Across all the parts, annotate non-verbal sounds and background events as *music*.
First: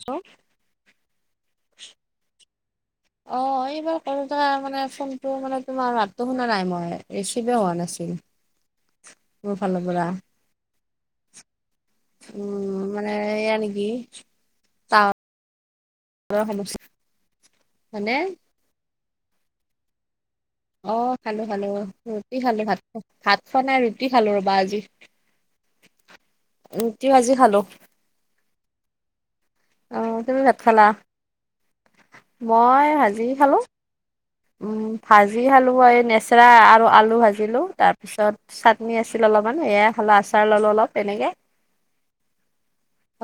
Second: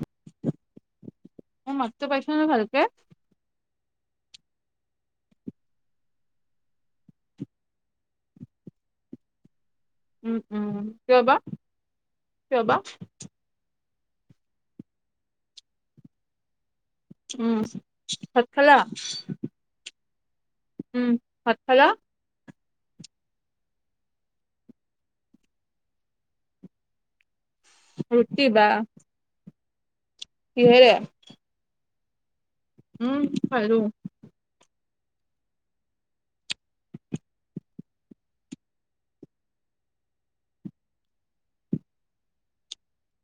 *inaudible* মোৰ মাতটো পাইছা না ভালকে? অ এইবাৰ কৰোতে মানে ফোনটো মানে তোমাৰ মাতটো শুনা নাই মই ৰিচিভে হোৱা নাছিল। মোৰ ফালৰ পৰা। উম উম কিয় বা? উম কিয় বা মানে এয়া নেকি ত সমস্যা। উম হয়নে ভাত খালা? অ উম, খালো ভাত খালো খালা? ৰুটি খালো ভাত। ভাত খোৱা নাই ৰুটি খালো ৰবা আজি ৰুটি ভাজি খালো। ৰুটি বা অ তুমি ভাত খালা? কিহেৰে? মই ভাজি খালো। উম ভাজি খালোঁ এই নেচেৰা আৰু আলু ভাজিলোঁ তাৰপিছত! চাটনি আছিল অলপমান এয়াই খালো আচাৰ ললো অলপ এনেকে।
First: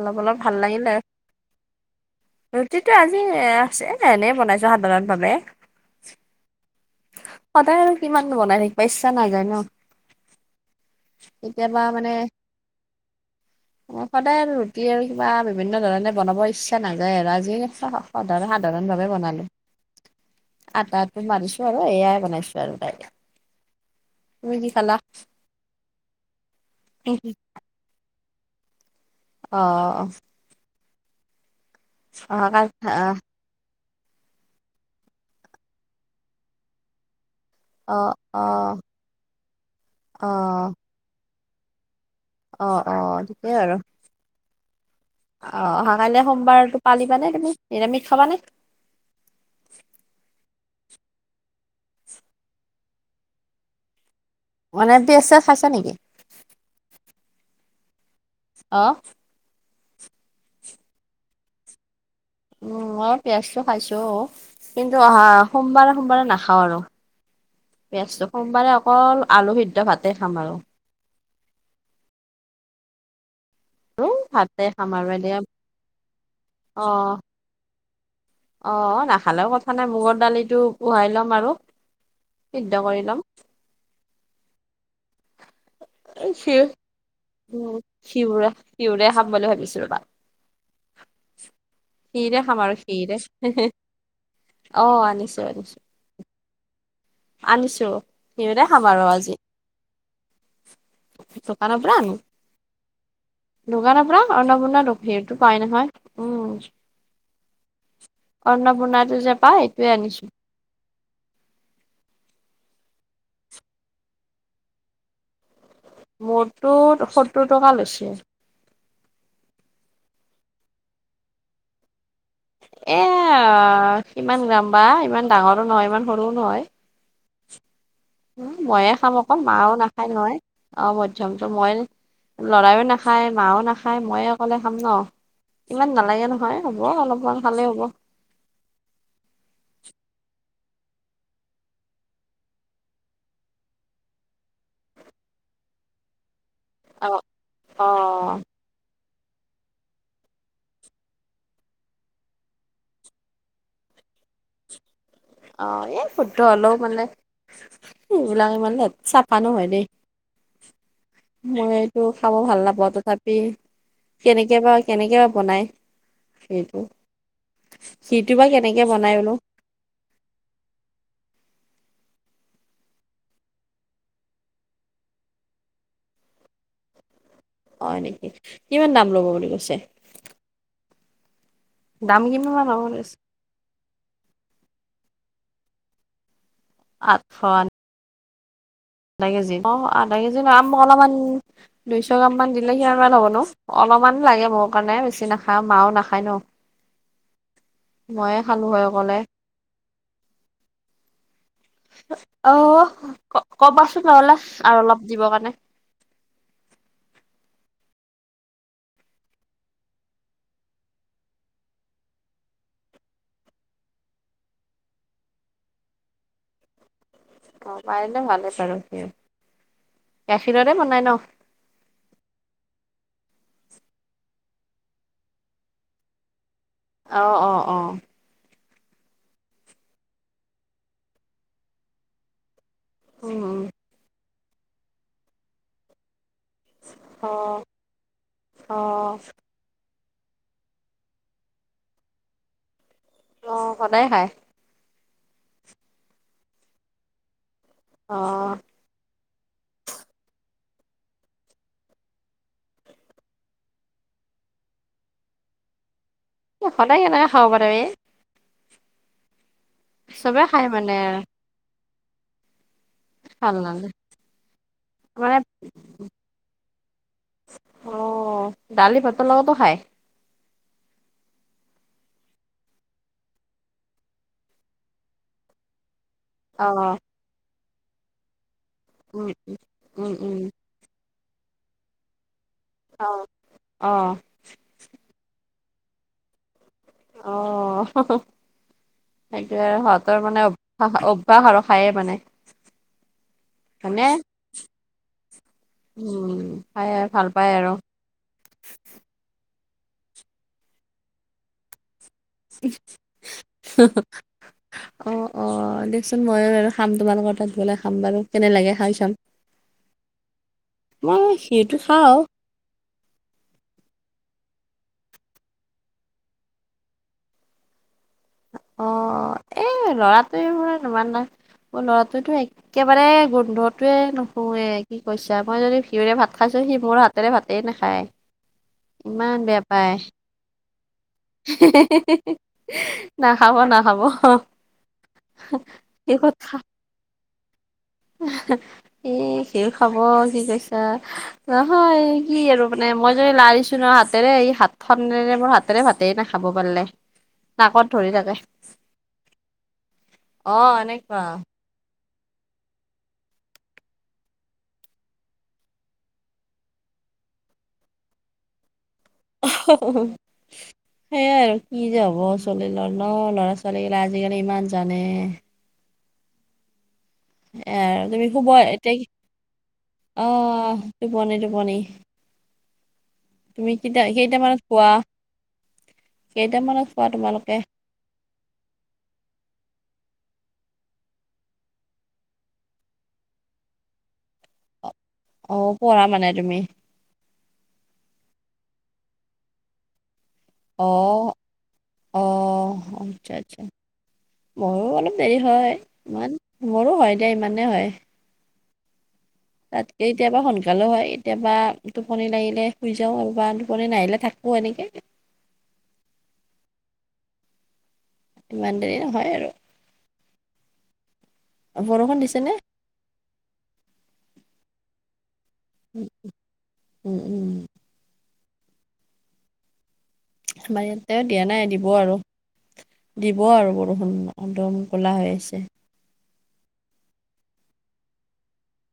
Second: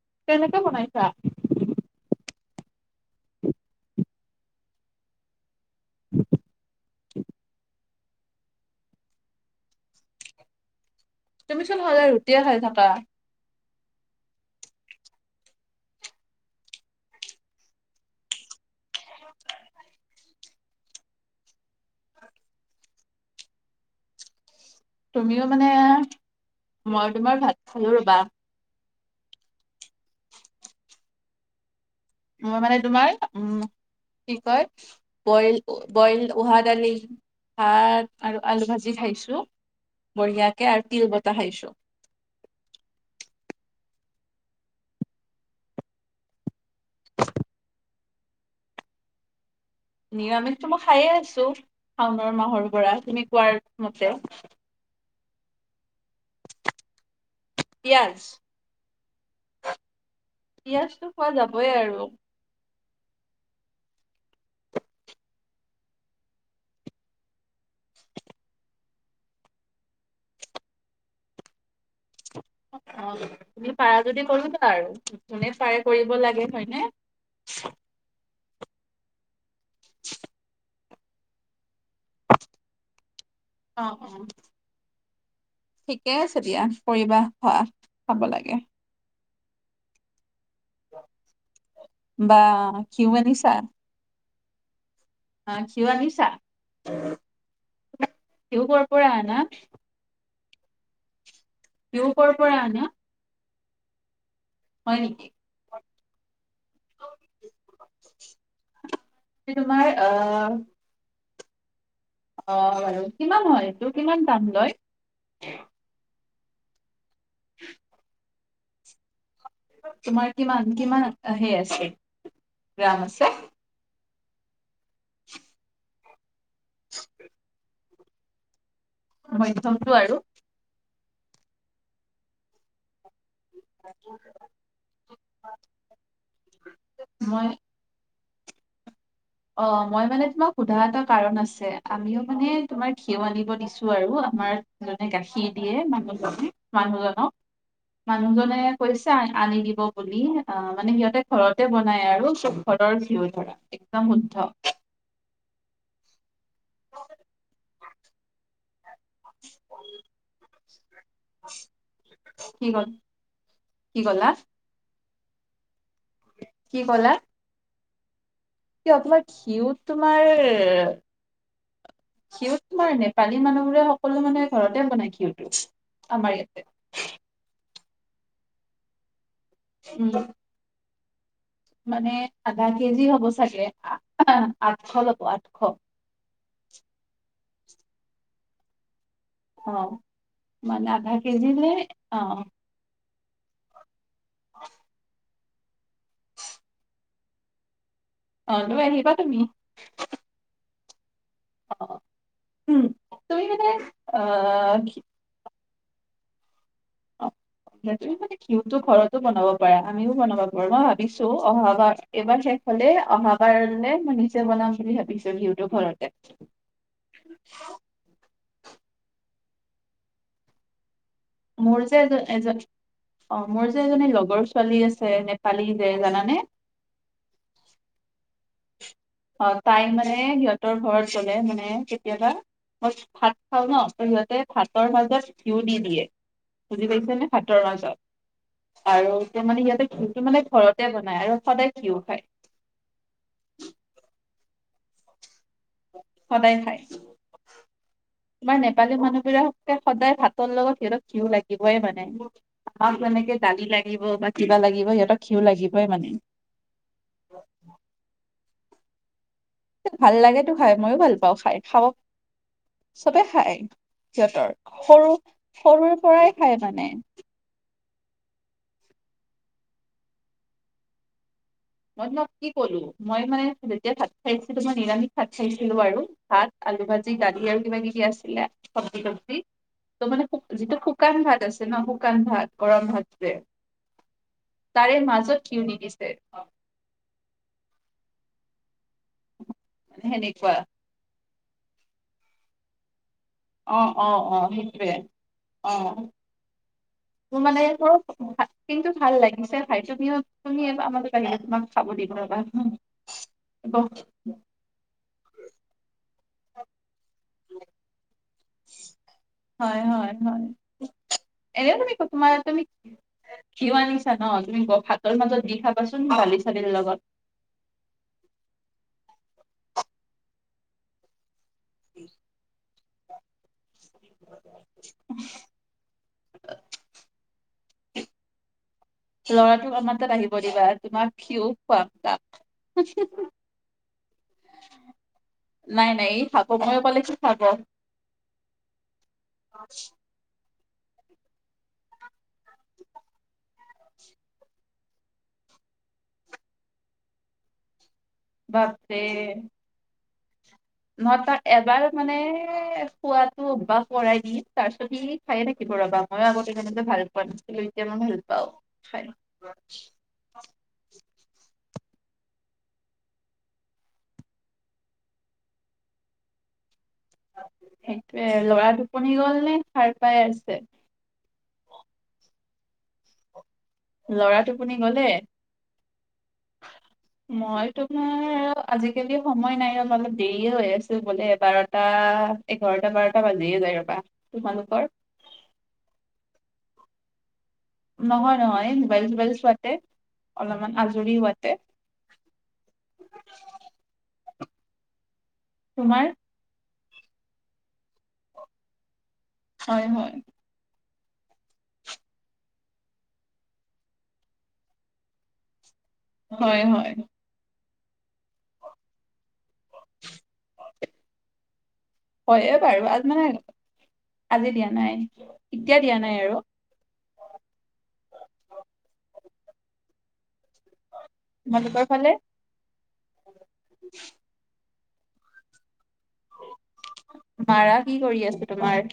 অলপ অলপ ভাল কেনেকে লাগিলে। বনাইছা? ৰুটিটো আজি আছে এনেই বনাইছো সাধাৰণ ভাৱে। *inaudible* সদায় আৰু কিমান বনাই থাকিবা ইচ্ছা নাজায় ন। তুমিচোন কেতিয়াবা সদায় মানে ৰুটিয়ে খাই থাকা। সদায় আৰু ৰুটি আৰু কিবা বিভিন্ন ধৰণে বনাব ইচ্ছা নাযায় আৰু আজি সাধাৰণ ভাৱে। বনালো আটাটো মাৰি। আৰু এয়াই বনাইছো আৰু তাই তুমি কি খালা? তুমিও মানে মই তোমাৰ ভাত খালো ৰবা। অ অ মই অহাকাল মানে তোমাৰ আহ উম কি কয় বইল বইল উহা দালি। অ ভাত আৰু অ আলু ভাজি খাইছো, অ বঢ়িয়াকে আৰু তিল বতা খাইছোঁ। অ অ ঠিকে আৰু। অ অহা কাইলে সোমবাৰটো পালিবানে তুমি নিৰামিখ খাবানে? নিৰামিষটো মই খাইে আছো শাওনৰ মাহৰ পৰা তুমি কোৱাৰ মতে। মানে পিয়াজ চিয়াজ খাইছা নেকি? পিয়াজ? অ। পিয়াজটো খোৱা যাবই আৰু। উম ম পিয়াজটো খাইছো, কিন্তু অহা সোমবাৰে সোমবাৰে নাখাও আৰু। পিঁয়াজটো সোমবাৰে অকল আলু সিদ্ধ ভাতেই খাম আও। অ তুমি পাৰা আৰু যদি ভাতে কৰিবা খাম আৰু এতিয়া যোনে পাৰে কৰিব লাগে হয়নে? অ অ নাখালেও কথা নাই মগৰ দালিটো পোহাই ল'ম আৰু সিদ্ধ কৰি ল'ম। অ অ। ঠিকে আছে খি দিয়া কৰিবা খৱা খাব লাগে। পিউৰে খাম বুলি ভাবিছো ৰবা। ঘি বা ৰে খাম আৰু ঘি ঘিউ আনিছা অ আনিছো। অ আনিছো ঘিউ আনিছা? আনিছো ঘি ঘিউ ৰে কৰ খাম আৰু পৰা আজি। আনা দোকানৰ পৰা ঘিউ আনো, কৰ পৰা আনা দোকানৰ পৰা হয় অৰ্ণপূ! নেকি সেইটো পাই নহয় উম। অন্নপূৰ্ণাটো যে পা তোমাৰ এইটোৱে আনিছো। আহ অ বাৰু কিমান হয় এইটো কিমান দাম লয়? মোৰটো সত্তৰ টকা লৈছে। তোমাৰ কিমান কিমান হেই আছে? এ গ্ৰাম আছে ইমান গ্ৰাম বা ইমান ডাঙৰো নহয় ইমান সৰুও নহয়। *inaudible* উ ময়ে খাম অকল মাও মধ্যমটো নাখায় আৰু নহয়। অ মধ্যমতো মই লৰায়ও নাখায় মাও নাখায়। খাই ময়ে অকলে খাম ন, ইমান নালাগে নহয় হ'ব অলপমান মই খালে হ'ব। অ মই মানে তোমাক সোধা এটা কাৰণ আছে, আমিও মানে তোমাৰ ঘিয়উ আনিব দিছো আৰু আমাৰ! জনে গাখীৰ দিয়ে মানুহজনে অ মানুহজনক অ মানুহজনে! কৈছে আনি দিব বুলি অ মানে সিহঁতে ঘৰতে বনাই আৰু, সব ঘৰৰ ঘিউ থাকে। একদম শুদ্ধ। অ এই শুদ্ধ হলো! *inaudible* মানে সেইবিলাক ইমান চাফা নহয় দেই। মই এইটো খাব ভাল কি নাপাও কল তথাপি কি ক'লা কেনেকে বা! কেনেকে বা বনাই সেইটো কি সিটো বা কে! কি আপোনাৰ ঘিউত তোমাৰ! ঘিউ তোমাৰ নেপালী মানুহবোৰে সকলোৱে মানে ঘৰতে বনায় ঘিউটো। আমাৰ ইয়াতে। হয় নেকি? কিমান দাম ল'ব বুলি কৈছে? উম মানে দাম কিমান আধা মান বুলি কেজি কৈছে? হ'ব চাগে আঠশ ল'ব আঠশ। আঠ শ আধা কেজি অ আধা কেজি নাম মই মানে আধা অলপমান কেজিলে দুইশ অ গ্ৰাম মান দি! *unintelligible* অলপমান লাগে মোৰ কাৰণে বেছি নাখাও মাও নাখায় ন। ময়ে অ খালো লৈ হয় আহিবা অকলে। তুমি অ অ উম তুমি মানে কবাচোন নহ'লে আহ আৰু ঘি- অলপ দিব কাৰণে। অ *inaudible* তুমি মানে ঘিউটো ঘৰতো বনাব পাৰা আমিও বনাব পাৰো মই ভাবিছো অহাবাৰ। এইবাৰ শেষ হলে অহা বাৰলে মই নিজে বনাম বুলি ভাবিছোঁ ঘিউটো ঘৰতে। *inaudible* অ পাৰিলে ভালে আছে আৰু কি গাখীৰতে বনাই ন? মোৰ যে এজ এজন। অ মোৰ যে এজনী লগৰ ছোৱালী আছে নেপালী যে জানানে? অ অ অ অ তাই মানে সিহঁতৰ ঘৰত গলে মানে কেতিয়াবা। মই ভাত উম উম খাওঁ ন সিহঁতে ভাতৰ মাজত ঘিউ দি দিয়ে। বুজি পাইছে নে অ ভাতৰ অ মাজত আৰু তাৰ মানে সিহঁতে। ঘিউটো মানে ঘৰতে বনাই আৰু সদায় ঘিউ খায়। অ সদায় খায়, সদায় খায় অ তাই নাই! নেপালী মানুহবোৰককে সদায় ভাতৰ লগত সিহঁতক ঘিউ লাগিবই মানে। আমাক যেনেকে দালি লাগিব বা কিবা লাগিব সিহঁতক ঘিউ লাগিবই মানে। এ সদায় কেনেকে খাব পাৰে? *unintelligible* ভাল চবে লাগেতো খাই। মানে মইয়ো ভাল পাওঁ খাই। খাব চবে ভাল খায় নালাগে সিহঁতৰ। সৰু মানে সৰুৰ পৰাই খায় মানে। অ, দালি ভাতৰ লগতো খাই। মই তোমাক কি কলো? মই মানে যেতিয়া ভাত খাইছিলো। মই নিৰামিষ ভাত খাইছিলো বাৰু। ভাত, অ আলু ভাজি, দালি আৰু কিবা কিবি আছিলে চবজি উম তব্জি। ত' উম মানে উম শু যিটো শু শুকান ভাত আছে ন? শুকান ভাত, গৰম ভাত অ যে? অ তাৰে মাজত ঘিউ দিদিছে। অ সেইটোৱে। সিহঁতৰ মানে, *unintelligible* অভ্যাস আৰু, খায়ে মানে। অ হয়নে? অ অ। সেইটোৱে। অ। উম, খাই ভাল তোৰ পায় মানে আৰু। তোৰ ভা কিন্তু ভাল লাগিছে। ভাই তুমিও তুমি আমা আহিলে তোমাক খাব দিব। *unintelligible* অ অ দিয়কচোন। মইয়ো বাৰু খাম, তোমালোকৰ তাত গ'লে খাম বাৰু। কেনে লাগে খাই চাম। হয় হয় হয়। মই সেইটো এনেও তুমি খাওঁ। তোমাৰ তুমি ঘিউ আনিছা ন? তুমি ভাতৰ মাজত দি খাবাচোন দালি চালিৰ লগত। অ। এ ল'ৰাটোৱে *unintelligible* ল'ৰাটোতো একে মানে গোন্ধটোৱে নুশুৱে কি কৈছা। মই যদি ঘিউৰে ভাত খাইছো, সি মোৰ হাতেৰে ভাতে নাখায়। ইমান বেয়া ল'ৰাটোক পায় আমাৰ তাত আহিব দিবা। তোমাক ঘিউ খুৱাম তাক নাখাব নাখাব। নাই নাই ই খাব, মই কলে সি খাব। সি ঘিউ খাব কি কৈছা। নহয় কি আৰু মানে মই য লাৰিছো ন হাতেৰে, এই হাত খনেৰে মোৰ হাত হাতেৰে ভাতেই নাখাব পাৰিলে। নাকত ধৰি থাকে। বাপৰে। অ মই এনেকুৱা তাত এবাৰ মানে খোৱাতো। ভৰাই দি। তাৰ পিছত সি খাইয়ে থাকিব ৰবা। মইয়ো আগতে তেনেকে ভাল পোৱা নাছিলো। এতিয়া মই ভাল পাওঁ। হয়। *unintelligible* সেইয়াই আৰু কি যে হ'ব *unintelligible* ন। লৰা ছোৱালীগিলা আজিকালি ইমান জানে। এ তুমি সেইটোয়ে শুবই ল'ৰা এতিয়া টোপনি গ'ল নে সাৰ পাই আছে অহ টোপনি টোপনি। তুমি কিটা ল'ৰা কেইটামানত টোপনি শুৱা গ'লে কেইটামানত শুৱা তোমালোকে? মই তোমাৰ আৰু আজিকালি সময় নাই ৰ। অলপ দেৰিয়ে হৈ আছে শুবলে, বাৰটা এ এঘাৰটা বাৰটা বাজিয়ে যায় ৰবা। তোমালোকৰ? অ, পঢ়া মানে তুমি? নহয় নহয়। মোবাইল চোবাইল চোৱাতে অলপমান অ আজৰি হোৱাতে। অ, আচ্ছা আচ্ছা। মইয়ো অলপ দেৰি হয়। তোমাৰ ইমান মোৰো হয় দে। ইমানে হয়। হয় তাতকে হয় এতিয়াবা সোনকালো হয়। কেতিয়াবা টোপনি লাগিলে শুই যাওঁ আৰু বা টোপনি নাহিলে থাকোঁ এনেকে। হয় হয়। ইমান দেৰি নহয় আৰু। বৰষুণ দিছেনে হয়ে বাৰু। *unintelligible* আজি দিয়া নাই। এতিয়া দিয়া উম নাই উম। আৰু উম উম। আমাৰ ইয়াতে দিয়া নাই তোমালোকৰ দিব ফালে আৰু। দিব আৰু বৰষুণ একদম ক'লা হৈ আছে। মাৰা কি কৰি আছে তোমাৰ?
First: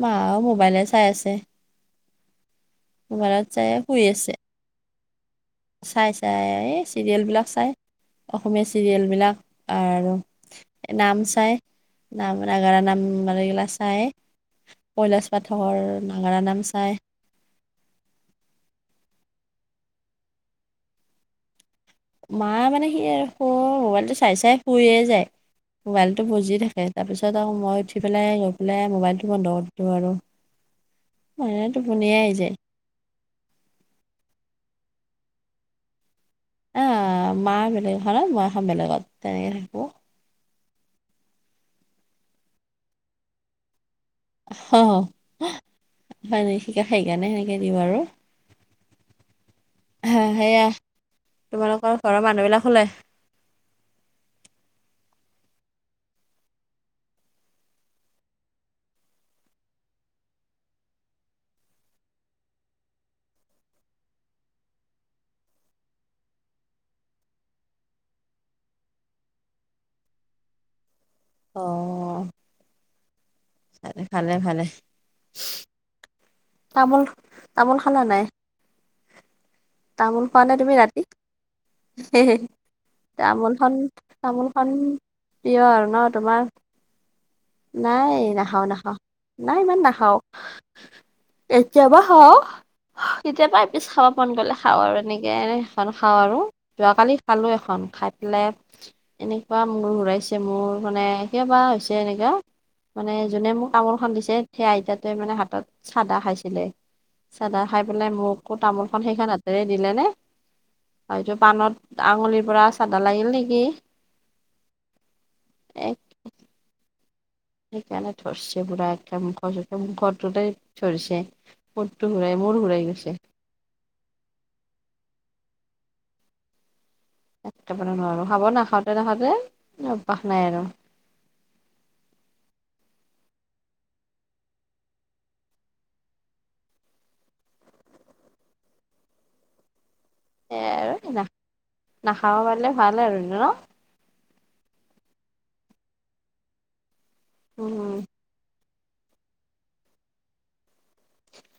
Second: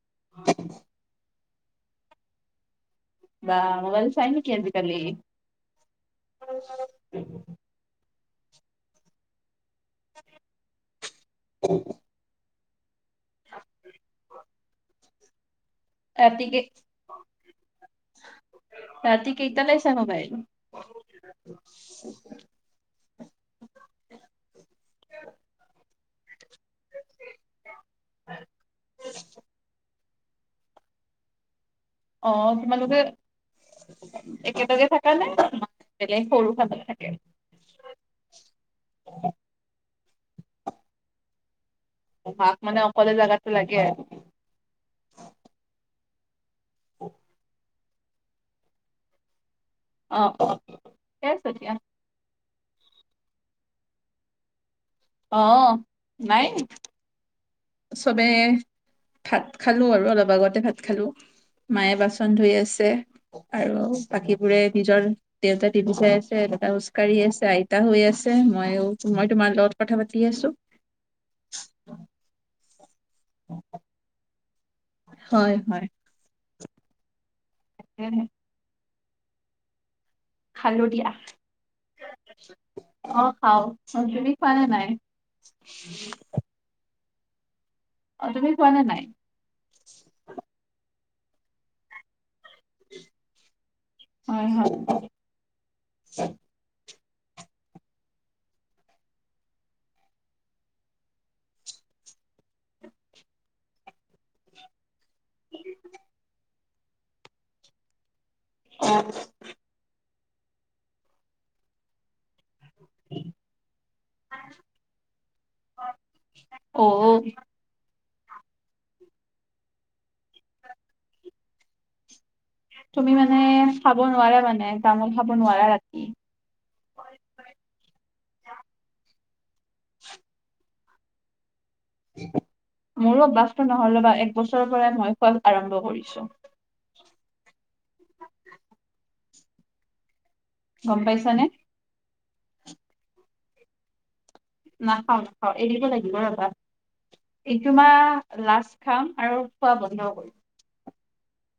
মা মোবাইলে চাই আছেমোবাইলত চাই শুই আছে। কি আজিকালি চাই চাই এ চিৰিয়েল বিলাক চাই চাই অসমীয়া চিৰিয়েল বিলাক আৰু নাম চাই। নাম নাগাৰা নাম মানুগিলা চাই কৈলাশ পাঠকৰ। নাগাৰা ৰাতি নাম কি? চাই ৰাতি কেইটালে চা মবাইল? মা মানে সি হো মোবাইল টো চাই চাই শুইয়ে যায় মোবাইলটো বজি! থাকেতা পিছত আও মই উঠি পেলাই গৈ পেলাই মোবাইলটো বন্ধ কৰি দিওঁ আৰু। মইও টোপনিয়ে অ আহি যায়। তোমালোকে একেলগে থাকা নে? বেলেগ সৰু খনত আ থাকে মা বেলেগ ঘৰত মই এখন বেলেগত তেনেকে থাকোঁ। তোমাক মানে অকলে জাগাতো লাগে আৰু। অ হয় নি শিখাক সেইকাৰণে সেনেকে দিওঁ আৰু। অ হা সেয়া ঠিকে আছে দিয়া তোমালোকৰ ঘৰৰ মানুহ বিলাক হুলে? অ নাই চবে ভাত খালো আৰু অলপ আগতে ভাত খালো। মায়ে বাচন ধুই আছে আৰু বাকীবোৰে নিজৰ! দেউতা টিভি চাই আছে, দেউতা খোচকাঢ়ি আছে, আইতা শুই আছে, মইও মই তোমাৰ লগত কথা পাতি আছো। *inaudible* *inaudible* ভাল ভালে ভালে। হয় হয়। তামোল তামোল খালা নাই? তামোল? হোৱা নাই তুমি খালো ৰাতি? দিয়া অ তামোল খাও খন অ তুমি তামোল খোৱা নে খন নাই প্ৰিয় আৰু ন তোমাৰ? নাই অ তুমি নাখাও খোৱা নে নাখাও নাই নাই ইমান নাখাও। কেতিয়াবা খাও কেতিয়াবা এপিছ খাব মন হয় গলে হয় খাও আৰু এনেই। সেয়াই এখন খাওঁ আৰু যোৱাকালি খালো এখন খাই পেলাই। এনেকুৱা মোৰ ঘূৰাইছে মোৰ মানে কিয়বা হৈছে এনেকা? মানে যোনে মোক তামোল খন দিছে সেই আইতাতোৱে মানে হাতত! ছিলে। চাহ তা খাই পেলাই মোকো তামোল খন সেইখনত! তেৰে দিলে নে? এইটো পাণত আঙুলিৰ ব্ৰাছ। চাদা লাগিল নেকি? এ অ সেইকাৰণে ধৰিছে পুৰা একখৰ মুখটোতে ধৰিছে। মোৰটো ঘূৰাই মোৰ ঘূৰাই। গৈছে তুমি মানে খাব নোৱাৰা মানে তামোল খাব নোৱাৰা ৰাতি। একেবাৰে নোৱাৰো খাব নাখাওঁতে নাখাওঁতে অভ্যাস নাই আৰু! মোৰো অভ্যাসটো নহলে 'বা এক বছৰৰ পৰাই মই খোৱা আৰম্ভ কৰিছো। সেয়াই আৰু গম না পাইছা নে? নাখাব পাৰিলে ভাল আৰু ন। নাখাওঁ- নাখাওঁ এৰিব লাগিব ৰ'বা। এইটো উম মাহ লাষ্ট খাম আৰু খোৱা বন্ধ কৰিম।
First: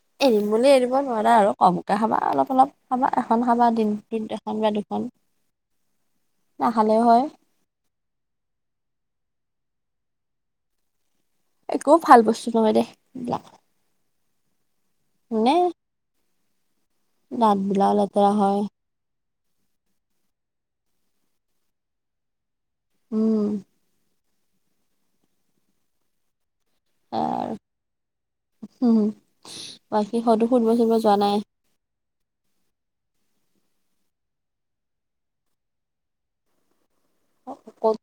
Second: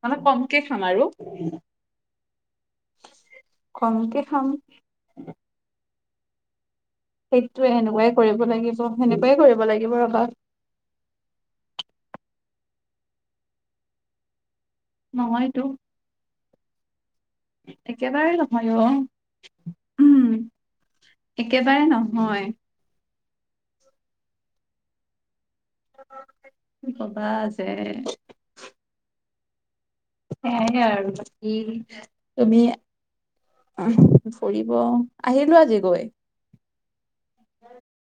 মানে এৰিম কমকে বুলি খাম এৰিব নোৱাৰা আৰু কমকৈ খাবা, অলপ- অলপ খাবা, এখন খাবা কমকে দিনটোত খাম এখন বা দুখন। নাখালেও হয়। সেইটোৱে সেনেকুৱাই কৰিব লাগিব, সেনেকুৱাই কৰিব লাগিব ৰ'বা। একো ভাল বস্তু নহয় দে এইবিলাক। নহয় মানে টো। দাঁত বিলাকও লেতেৰা একেবাৰে হয় নহয় অ। উম, একেবাৰে নহয়। উম। কি কবা যে। উম, বাকী ক'ততো ফুৰিব- সুৰিব যোৱা নাই? উম। তুমি অহ, ফুৰিব, আহিলো আজি গৈ। ক'ত?